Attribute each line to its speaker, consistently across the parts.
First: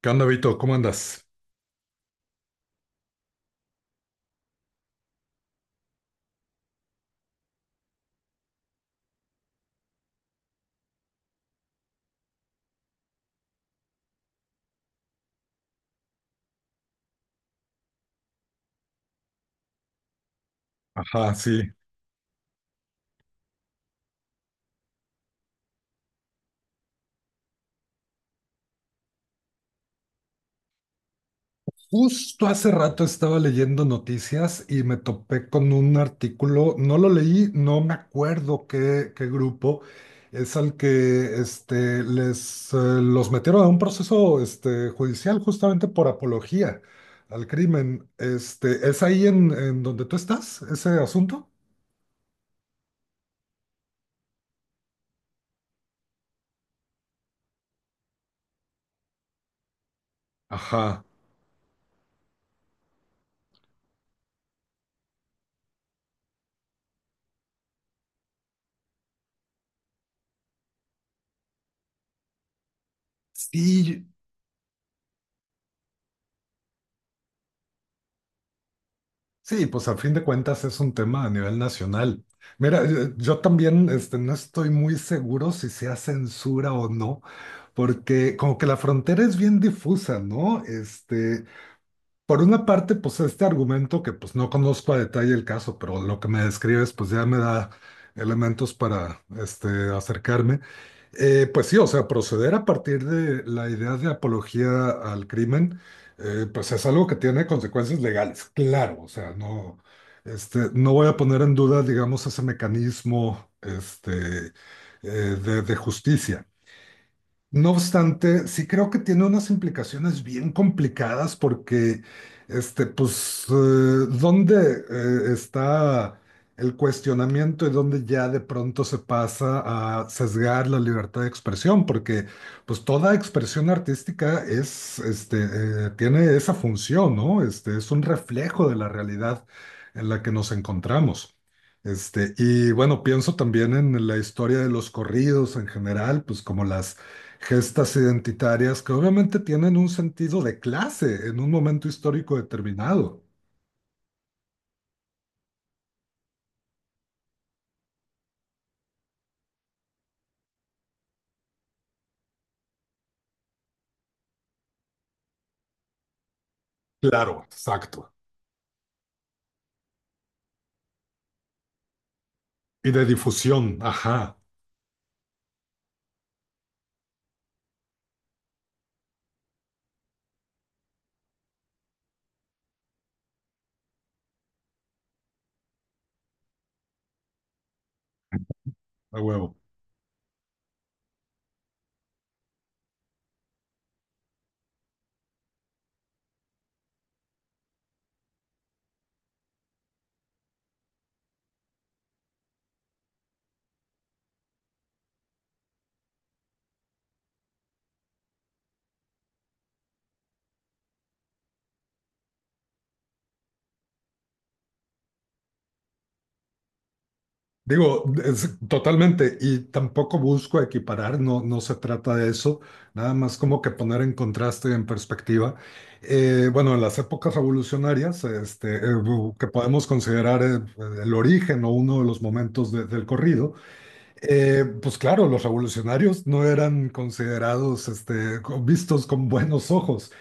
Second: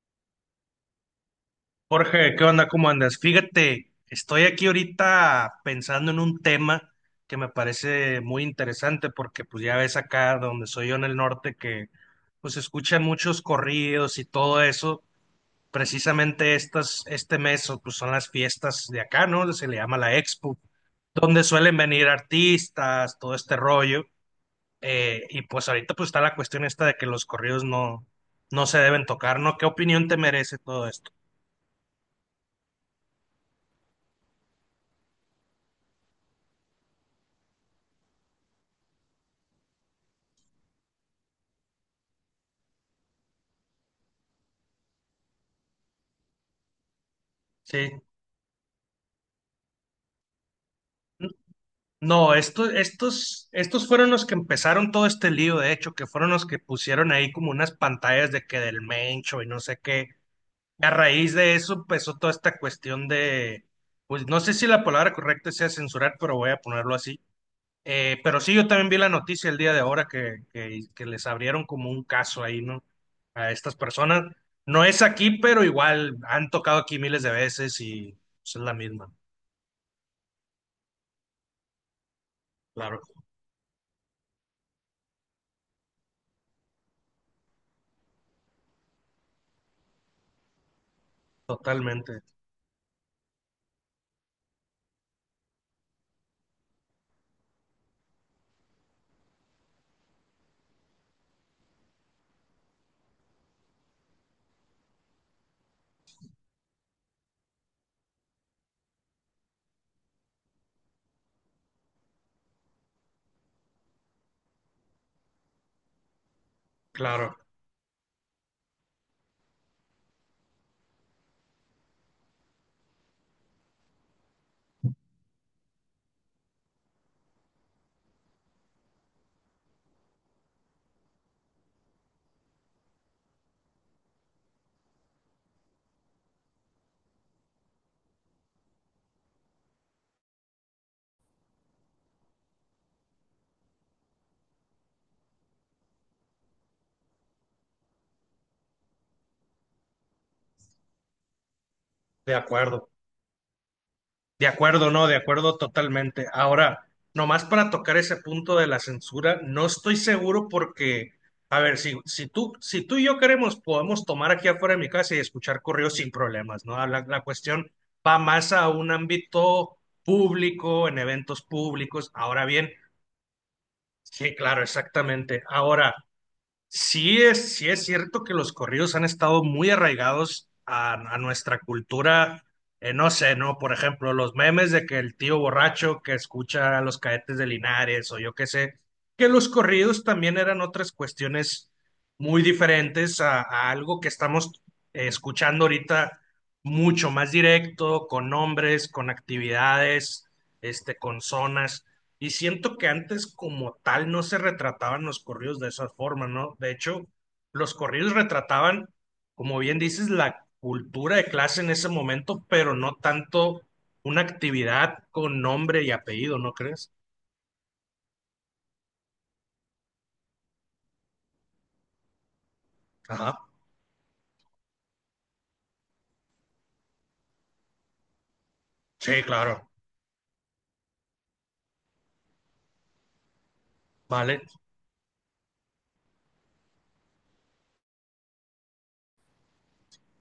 Speaker 1: ¿Qué onda, Vito? ¿Cómo andas?
Speaker 2: Jorge, ¿qué onda? ¿Cómo andas? Fíjate, estoy aquí ahorita pensando en un tema que me parece muy interesante porque pues ya ves acá donde soy yo en el norte que pues escuchan muchos corridos y todo eso. Precisamente este mes o, pues son las fiestas de acá, ¿no? Se le llama la Expo,
Speaker 1: Ajá,
Speaker 2: donde
Speaker 1: sí.
Speaker 2: suelen venir artistas, todo este rollo. Y pues ahorita pues está la cuestión esta de que los corridos no se deben tocar, ¿no? ¿Qué opinión te merece todo esto?
Speaker 1: Justo hace rato estaba leyendo noticias y me topé con un artículo, no lo leí, no me acuerdo qué, qué grupo, es al que los metieron a un proceso judicial justamente por apología al
Speaker 2: Sí.
Speaker 1: crimen. ¿Es ahí en donde tú estás, ese asunto?
Speaker 2: No, estos fueron los que empezaron todo este lío, de hecho, que fueron los que pusieron ahí como unas pantallas de que del Mencho y no sé qué. Y a
Speaker 1: Ajá.
Speaker 2: raíz de eso empezó toda esta cuestión de, pues no sé si la palabra correcta sea censurar, pero voy a ponerlo así. Pero sí, yo también vi la noticia el día de ahora que les abrieron como un caso ahí, ¿no? A estas
Speaker 1: Sí,
Speaker 2: personas. No es aquí, pero igual han tocado aquí miles de veces y pues, es la misma.
Speaker 1: sí, pues al fin de cuentas es un tema a nivel nacional. Mira,
Speaker 2: Claro,
Speaker 1: yo también no estoy muy seguro si sea censura o no, porque como que la frontera es bien difusa, ¿no?
Speaker 2: totalmente,
Speaker 1: Por una parte, pues este argumento que pues no conozco a detalle el caso, pero lo que me describes pues ya me da elementos para acercarme. Pues sí, o sea, proceder a partir de la idea de apología al crimen, pues es algo que tiene consecuencias legales, claro, o sea, no, no voy a poner en duda, digamos, ese mecanismo eh, de justicia.
Speaker 2: claro,
Speaker 1: No obstante, sí creo que tiene unas implicaciones bien complicadas porque, pues, ¿dónde está el cuestionamiento y dónde ya de pronto se pasa a sesgar la libertad de expresión? Porque, pues, toda expresión artística es, tiene esa función, ¿no? Es un reflejo de la realidad en la que nos encontramos. Y bueno, pienso también en la historia de los corridos en general, pues como las gestas identitarias que obviamente tienen un sentido de clase en un momento
Speaker 2: de
Speaker 1: histórico
Speaker 2: acuerdo.
Speaker 1: determinado.
Speaker 2: De acuerdo, no, de acuerdo totalmente. Ahora, nomás para tocar ese punto de la censura, no estoy seguro porque, a ver, si tú y yo queremos, podemos tomar aquí afuera de mi casa y escuchar correos sin problemas, ¿no? La
Speaker 1: Claro,
Speaker 2: cuestión
Speaker 1: exacto.
Speaker 2: va más a un ámbito público, en eventos públicos. Ahora bien,
Speaker 1: Y de difusión,
Speaker 2: sí,
Speaker 1: ajá,
Speaker 2: claro, exactamente. Ahora, sí es cierto que los corridos han estado muy arraigados a nuestra cultura, no sé, ¿no? Por ejemplo, los memes de que el tío borracho que escucha a los cadetes de Linares o yo qué sé,
Speaker 1: a
Speaker 2: que los
Speaker 1: huevo.
Speaker 2: corridos también eran otras cuestiones muy diferentes a algo que estamos escuchando ahorita mucho más directo, con nombres, con actividades, este, con zonas. Y siento que antes como tal no se retrataban los corridos de esa forma, ¿no? De hecho, los corridos retrataban, como bien dices, la cultura de clase en ese momento, pero no tanto una actividad con nombre y apellido, ¿no crees?
Speaker 1: Digo, totalmente, y tampoco busco equiparar, no, no se trata de eso, nada más
Speaker 2: Ajá.
Speaker 1: como que poner en contraste y en perspectiva. Bueno, en las épocas revolucionarias,
Speaker 2: Sí,
Speaker 1: que
Speaker 2: claro.
Speaker 1: podemos considerar el origen o uno de los momentos del corrido.
Speaker 2: Vale,
Speaker 1: Pues claro, los revolucionarios no eran considerados, vistos con buenos ojos.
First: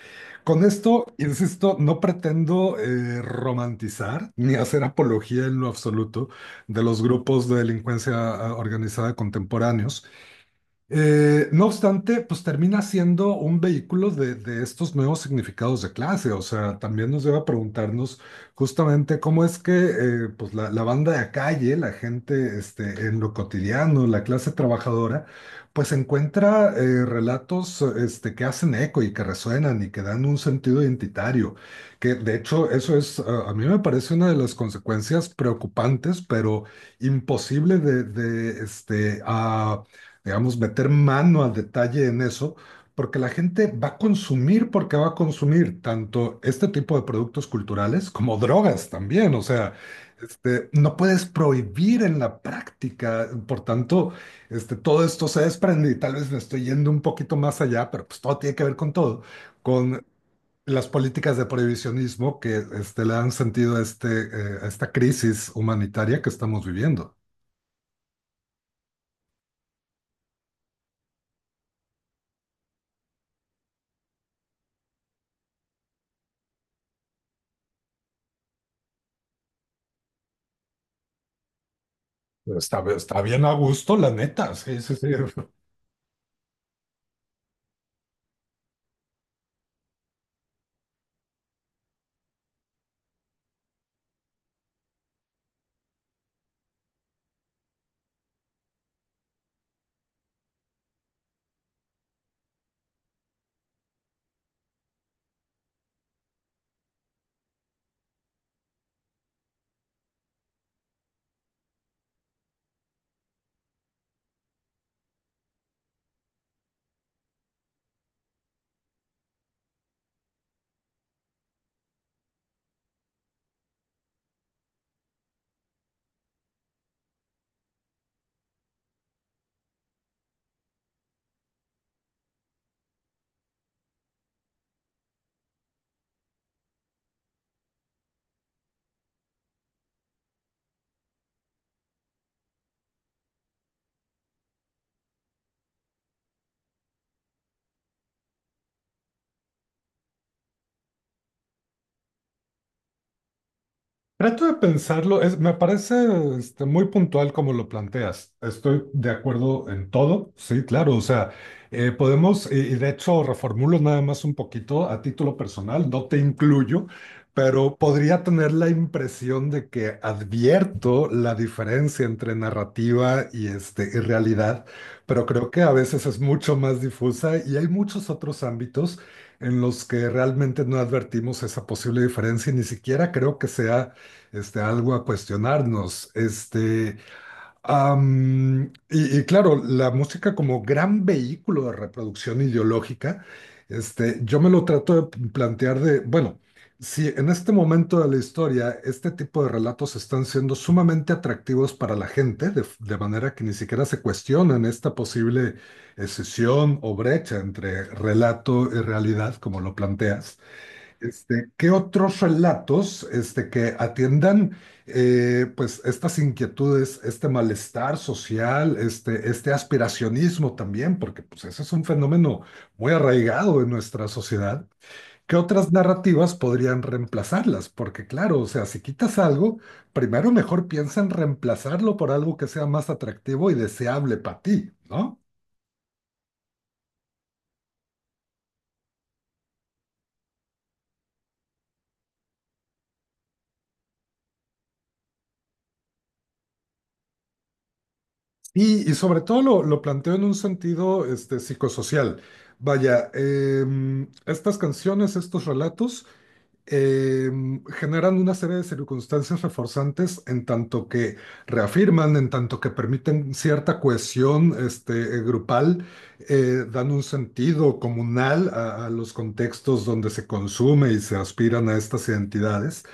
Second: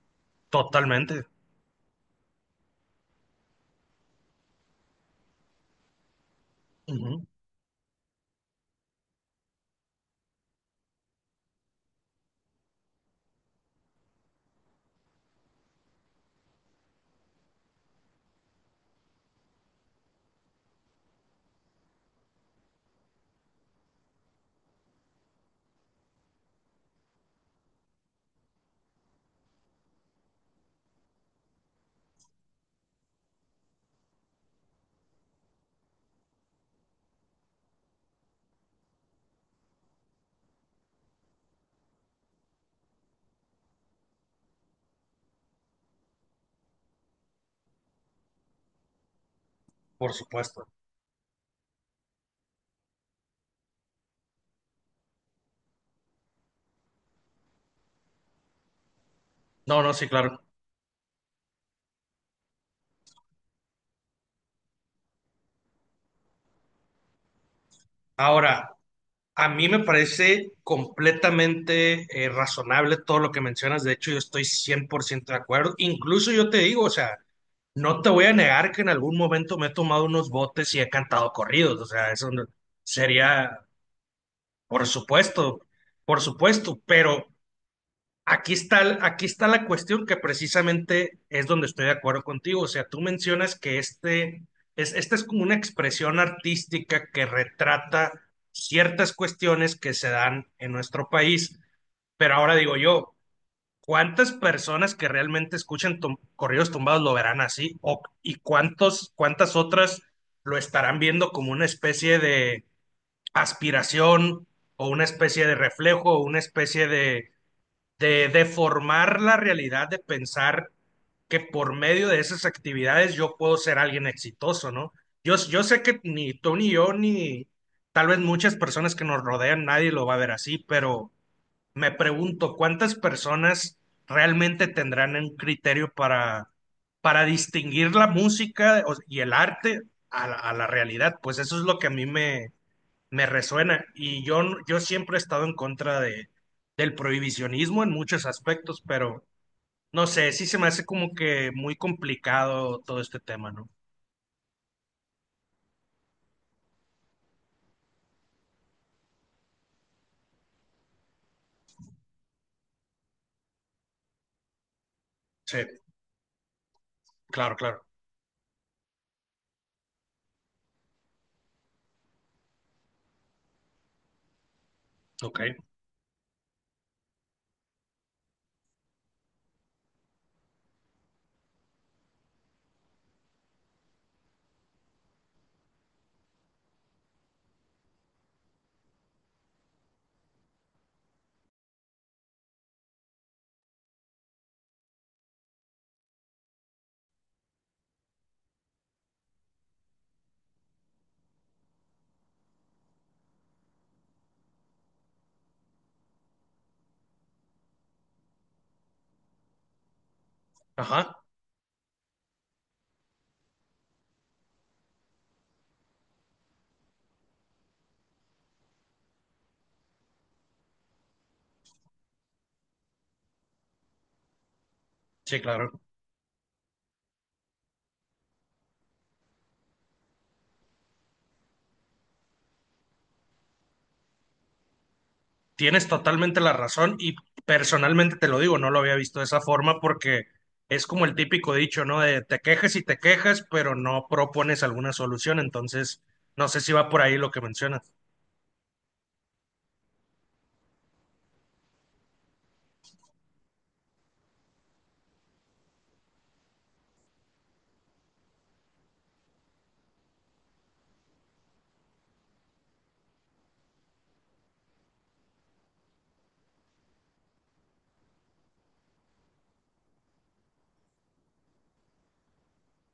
Speaker 1: Con esto,
Speaker 2: totalmente.
Speaker 1: insisto, no pretendo romantizar ni hacer apología en lo absoluto de los
Speaker 2: Ujú.
Speaker 1: grupos de delincuencia organizada contemporáneos. No obstante, pues termina siendo un vehículo de estos nuevos significados de clase. O sea, también nos lleva a preguntarnos justamente cómo es que pues la banda de calle, la gente en lo cotidiano, la clase trabajadora, pues encuentra relatos que hacen eco y que resuenan y que dan un sentido identitario. Que de hecho eso es, a mí me parece una de las consecuencias preocupantes, pero imposible de digamos, meter mano al detalle en eso, porque la gente va a consumir, porque va a consumir tanto este tipo de productos culturales como drogas también. O sea,
Speaker 2: Por supuesto.
Speaker 1: no puedes prohibir en la práctica. Por tanto, todo esto se desprende y tal vez me estoy yendo un poquito más allá, pero pues todo tiene que ver con todo.
Speaker 2: No, no,
Speaker 1: Con
Speaker 2: sí, claro.
Speaker 1: las políticas de prohibicionismo que le han sentido a, a esta crisis humanitaria que estamos viviendo.
Speaker 2: Ahora, a mí me parece completamente razonable todo lo que mencionas. De hecho, yo estoy 100% de acuerdo. Incluso yo te digo, o sea, no te voy a negar que en algún momento me he tomado unos botes y he cantado corridos, o sea, eso no-
Speaker 1: Está, está bien a
Speaker 2: sería,
Speaker 1: gusto, la neta, sí,
Speaker 2: por
Speaker 1: sí, sí.
Speaker 2: supuesto, por supuesto, pero aquí está, aquí está la cuestión que precisamente es donde estoy de acuerdo contigo, o sea, tú mencionas que esta es como una expresión artística que retrata ciertas cuestiones que se dan en nuestro país, pero ahora digo yo, ¿cuántas personas que realmente escuchan corridos tumbados lo verán así? ¿Y cuántas otras lo estarán viendo como una especie de aspiración o una especie de reflejo o una especie de deformar la realidad, de pensar que por medio de esas actividades yo puedo ser alguien exitoso, ¿no? Yo sé que ni tú ni yo, ni tal vez muchas personas que nos rodean, nadie lo va a ver así, pero me pregunto cuántas personas realmente tendrán un criterio para distinguir la música y el arte a la realidad. Pues eso es lo que a me resuena. Yo siempre he estado en contra de, del prohibicionismo en muchos aspectos, pero no sé, sí se me hace como que muy complicado todo este tema, ¿no?
Speaker 1: Trato de pensarlo, es, me parece muy puntual como lo planteas. Estoy de acuerdo en todo, sí, claro, o sea, podemos, y de hecho reformulo nada más un poquito a título
Speaker 2: Sí,
Speaker 1: personal, no te incluyo,
Speaker 2: claro,
Speaker 1: pero
Speaker 2: claro.
Speaker 1: podría tener la impresión de que advierto la diferencia entre narrativa y realidad, pero
Speaker 2: Ok.
Speaker 1: creo que a veces es mucho más difusa y hay muchos otros ámbitos en los que realmente no advertimos esa posible diferencia y ni siquiera creo que sea algo a cuestionarnos. Y claro, la música como gran vehículo de reproducción ideológica, yo me lo trato de plantear de, bueno, si en este momento de la historia este tipo de relatos están siendo sumamente atractivos para la gente, de manera que ni siquiera se cuestionan esta posible escisión o brecha entre relato y realidad, como lo planteas.
Speaker 2: Ajá.
Speaker 1: ¿Qué otros relatos que atiendan pues estas inquietudes, este malestar social, este aspiracionismo también, porque pues ese es un fenómeno muy arraigado en nuestra sociedad? ¿Qué
Speaker 2: Sí,
Speaker 1: otras
Speaker 2: claro.
Speaker 1: narrativas podrían reemplazarlas? Porque claro, o sea, si quitas algo, primero mejor piensa en reemplazarlo por algo que sea más atractivo y deseable para ti, ¿no?
Speaker 2: Tienes totalmente la razón y personalmente te lo digo, no lo había visto de esa forma porque es como el típico dicho, ¿no? De te quejas y te quejas, pero no propones alguna solución. Entonces, no sé si va por ahí lo que mencionas.
Speaker 1: Y sobre todo lo planteo en un sentido psicosocial. Vaya, estas canciones, estos relatos, generan una serie de circunstancias reforzantes en tanto que reafirman, en tanto que permiten cierta cohesión grupal, dan un sentido comunal a los contextos donde se consume y se aspiran a estas identidades.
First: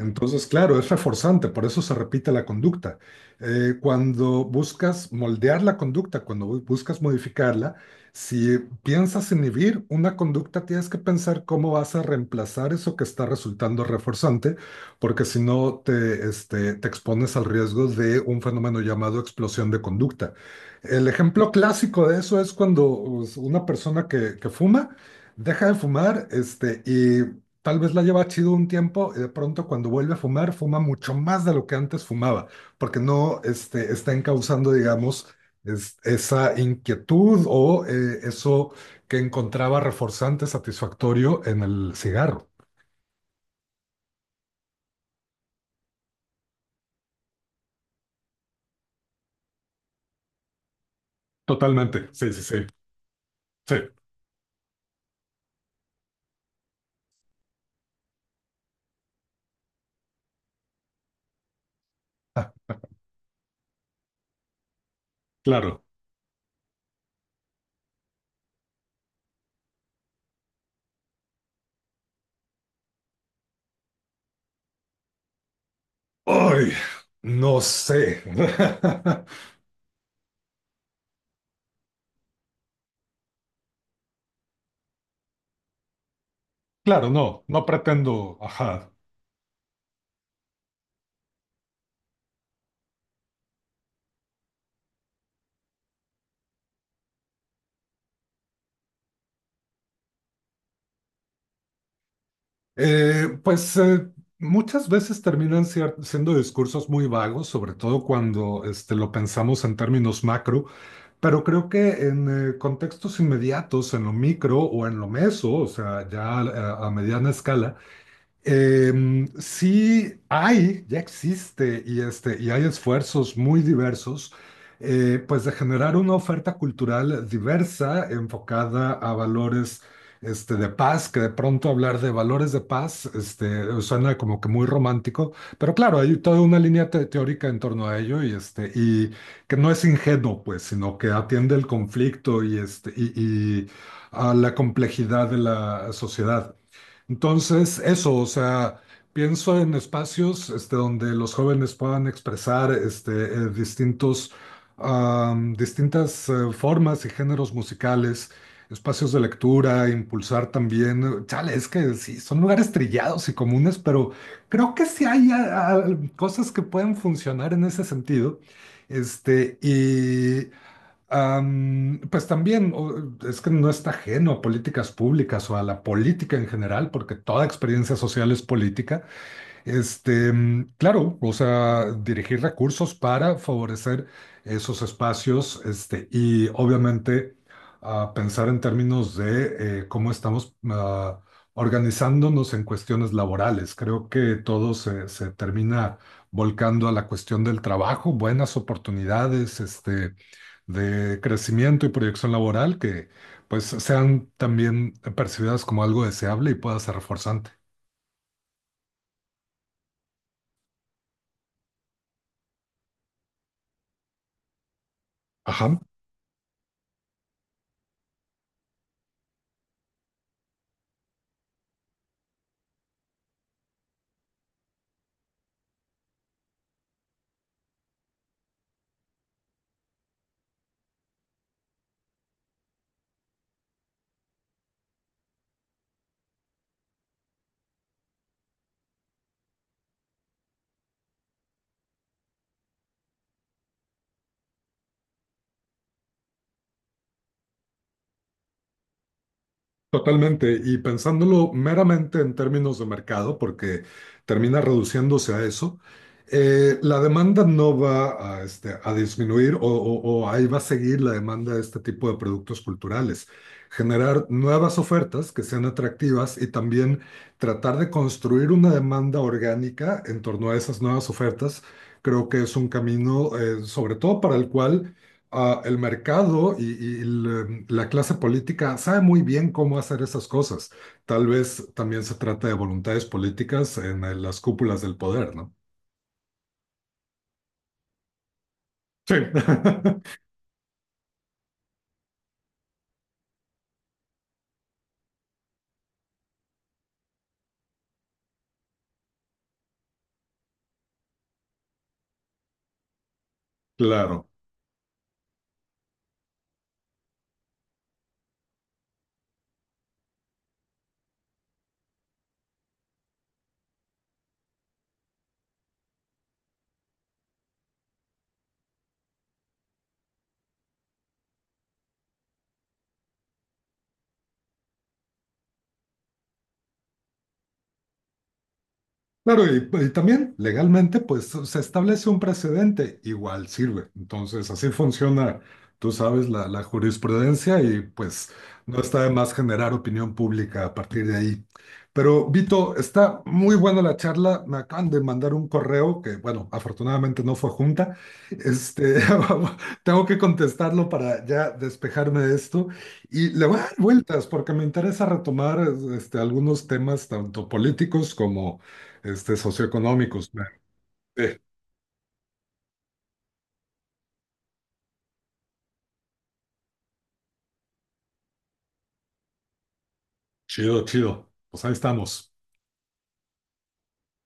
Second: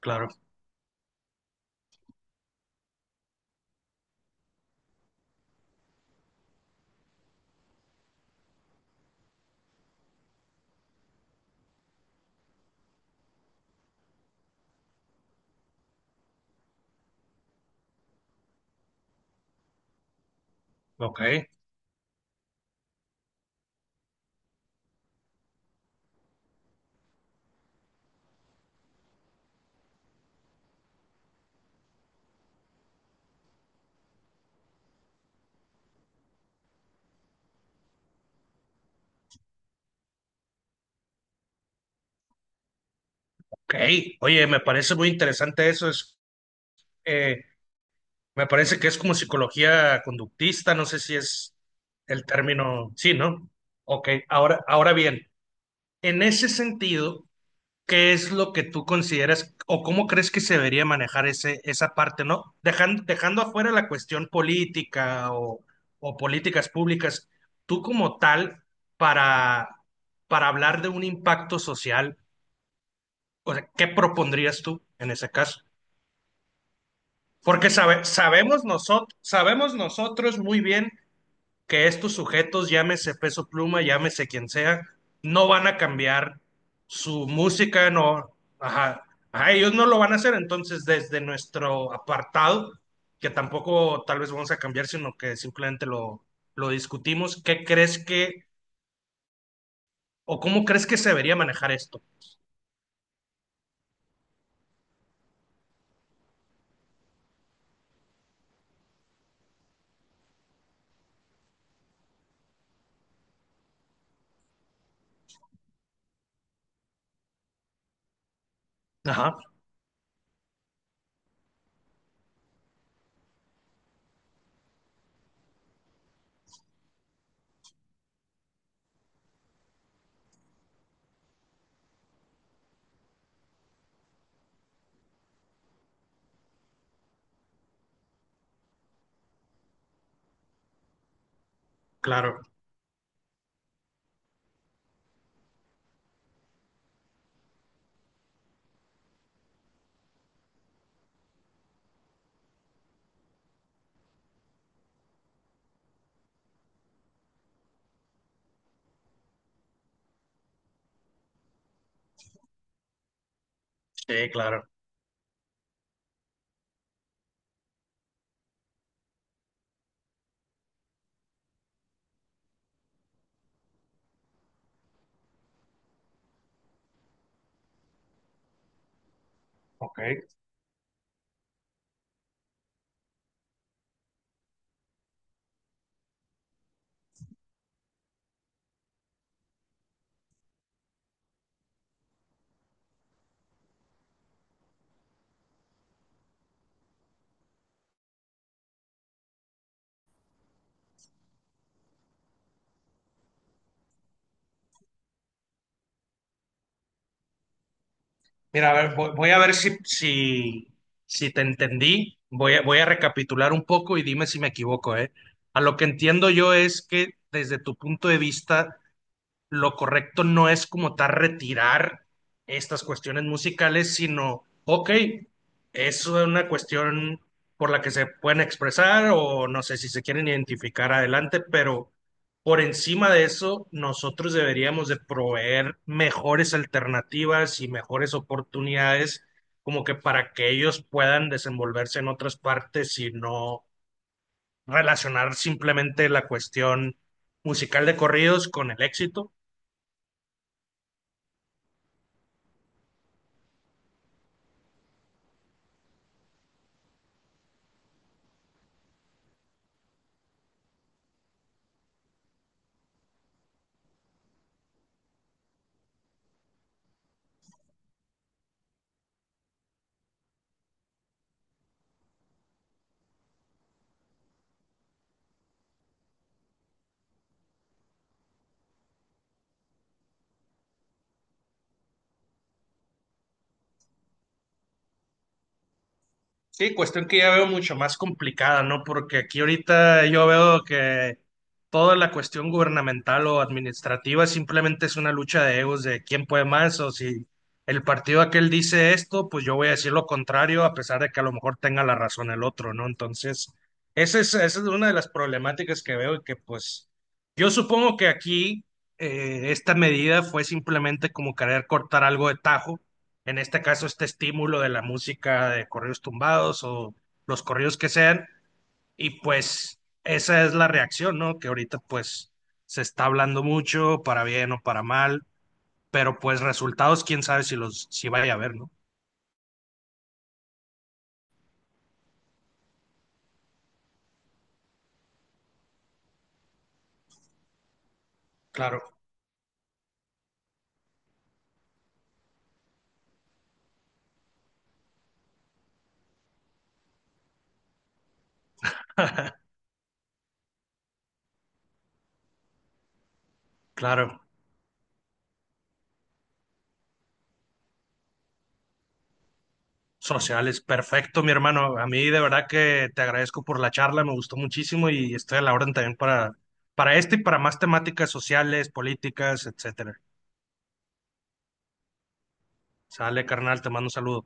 Speaker 2: Claro,
Speaker 1: claro, es reforzante, por eso se repite la conducta. Cuando buscas moldear la conducta, buscas modificarla, si piensas inhibir una conducta, tienes que pensar cómo vas a reemplazar eso que está resultando reforzante, porque si no te, te expones al riesgo de un fenómeno llamado explosión de conducta. El
Speaker 2: ok,
Speaker 1: ejemplo clásico de eso es cuando pues, una persona que fuma deja de fumar, y tal vez la lleva chido un tiempo y de pronto cuando vuelve a fumar, fuma mucho más de lo que antes fumaba, porque no está encauzando, digamos, esa inquietud o eso que encontraba reforzante, satisfactorio en el cigarro.
Speaker 2: ok. Oye, me parece muy interesante eso. Eh, me parece que es como psicología conductista, no sé si es
Speaker 1: Totalmente,
Speaker 2: el
Speaker 1: sí, sí, sí,
Speaker 2: término, sí, ¿no?
Speaker 1: sí,
Speaker 2: Ok, ahora, ahora bien, en ese sentido, ¿qué es lo que tú consideras o cómo crees que se debería manejar esa parte, ¿no? Dejando afuera la cuestión política
Speaker 1: claro.
Speaker 2: o políticas públicas, tú como tal, para, para hablar de un impacto social, o sea, ¿qué propondrías tú en ese caso?
Speaker 1: ¡Ay! No
Speaker 2: Porque
Speaker 1: sé.
Speaker 2: sabemos nosotros muy bien que estos sujetos, llámese Peso Pluma, llámese quien sea, no van a cambiar
Speaker 1: Claro,
Speaker 2: su
Speaker 1: no, no
Speaker 2: música, no,
Speaker 1: pretendo, ajá.
Speaker 2: ajá, ajá, ellos no lo van a hacer, entonces desde nuestro apartado, que tampoco tal vez vamos a cambiar, sino que simplemente lo discutimos, ¿qué crees que, o cómo crees que se debería manejar esto?
Speaker 1: Eh, pues eh, Muchas veces terminan siendo discursos muy vagos, sobre todo cuando lo pensamos en términos macro, pero creo que en contextos inmediatos, en lo micro o en lo meso, o sea, ya a mediana escala,
Speaker 2: Ajá,
Speaker 1: sí hay, ya existe, y hay esfuerzos muy diversos, pues de generar una oferta cultural diversa, enfocada a valores de paz, que de pronto hablar de valores de paz suena como que muy romántico, pero claro, hay toda una línea teórica en torno a ello que no es ingenuo, pues, sino que atiende el conflicto
Speaker 2: claro,
Speaker 1: y a la complejidad de la sociedad. Entonces, eso, o sea, pienso en espacios donde los jóvenes puedan expresar distintos, distintas formas y géneros musicales, espacios de lectura, impulsar también. Chale, es que sí, son lugares trillados y comunes, pero
Speaker 2: sí, claro.
Speaker 1: creo que sí hay cosas que pueden funcionar en ese sentido. Este, y. Pues también es que no está ajeno a políticas públicas o a la política en general, porque toda experiencia social es política.
Speaker 2: Ok.
Speaker 1: Claro, o sea, dirigir recursos para favorecer esos espacios, y obviamente pensar en términos de cómo estamos organizándonos en cuestiones laborales. Creo que todo se termina volcando a la cuestión del trabajo, buenas oportunidades, de crecimiento y proyección laboral que pues sean también percibidas como algo deseable y pueda ser reforzante.
Speaker 2: Mira, a ver, voy, voy a ver si te entendí. Voy a, voy a recapitular un poco y dime si me equivoco, ¿eh? A lo
Speaker 1: Ajá.
Speaker 2: que entiendo yo es que desde tu punto de vista, lo correcto no es como tal retirar estas cuestiones musicales, sino, ok, es una cuestión por la que se pueden expresar o no sé si se quieren identificar adelante, pero por encima de eso, nosotros deberíamos de proveer mejores alternativas y mejores oportunidades como que para que ellos puedan desenvolverse en otras partes y no relacionar simplemente la cuestión musical de corridos con el éxito.
Speaker 1: Totalmente, y pensándolo meramente en términos de mercado, porque termina reduciéndose a eso, la demanda no va a, a disminuir o ahí va a seguir la demanda de este tipo de productos culturales. Generar nuevas ofertas que sean atractivas y también tratar de construir una demanda orgánica en torno a esas nuevas ofertas, creo que es un camino, sobre todo para el cual el mercado y la clase política sabe muy bien cómo hacer esas cosas. Tal vez también se trata de voluntades políticas en las cúpulas del poder, ¿no?
Speaker 2: Sí, cuestión que ya veo mucho más complicada, ¿no?
Speaker 1: Sí,
Speaker 2: Porque aquí ahorita yo veo que toda la cuestión gubernamental o administrativa simplemente es una lucha de egos de quién puede más o si el partido aquel dice esto, pues yo voy a decir lo contrario a pesar de que a lo mejor tenga la razón el otro, ¿no? Entonces,
Speaker 1: claro.
Speaker 2: esa es una de las problemáticas que veo y que pues yo supongo que aquí esta medida fue simplemente como querer cortar algo de tajo en este caso este estímulo de la música de corridos tumbados o los corridos que sean, y pues esa es la reacción, ¿no? Que ahorita pues se está hablando mucho, para bien o para mal, pero pues resultados, quién sabe si los, si vaya a haber, ¿no?
Speaker 1: Claro, y también legalmente, pues se establece un precedente, igual sirve. Entonces, así funciona, tú sabes, la jurisprudencia y pues no
Speaker 2: Claro,
Speaker 1: está de más generar opinión pública a partir de ahí. Pero, Vito, está muy buena la charla. Me acaban de mandar un correo que, bueno, afortunadamente no fue junta. Este, tengo que contestarlo para ya despejarme de esto. Y le voy a dar
Speaker 2: claro.
Speaker 1: vueltas porque me interesa retomar algunos temas tanto políticos como socioeconómicos. Claro.
Speaker 2: Sociales, perfecto,
Speaker 1: Sí,
Speaker 2: mi hermano. A mí de verdad que te agradezco por la charla, me gustó muchísimo y estoy a la orden también para este y para más temáticas sociales, políticas, etcétera.
Speaker 1: chido, chido. Pues ahí estamos.
Speaker 2: Sale, carnal, te mando un saludo.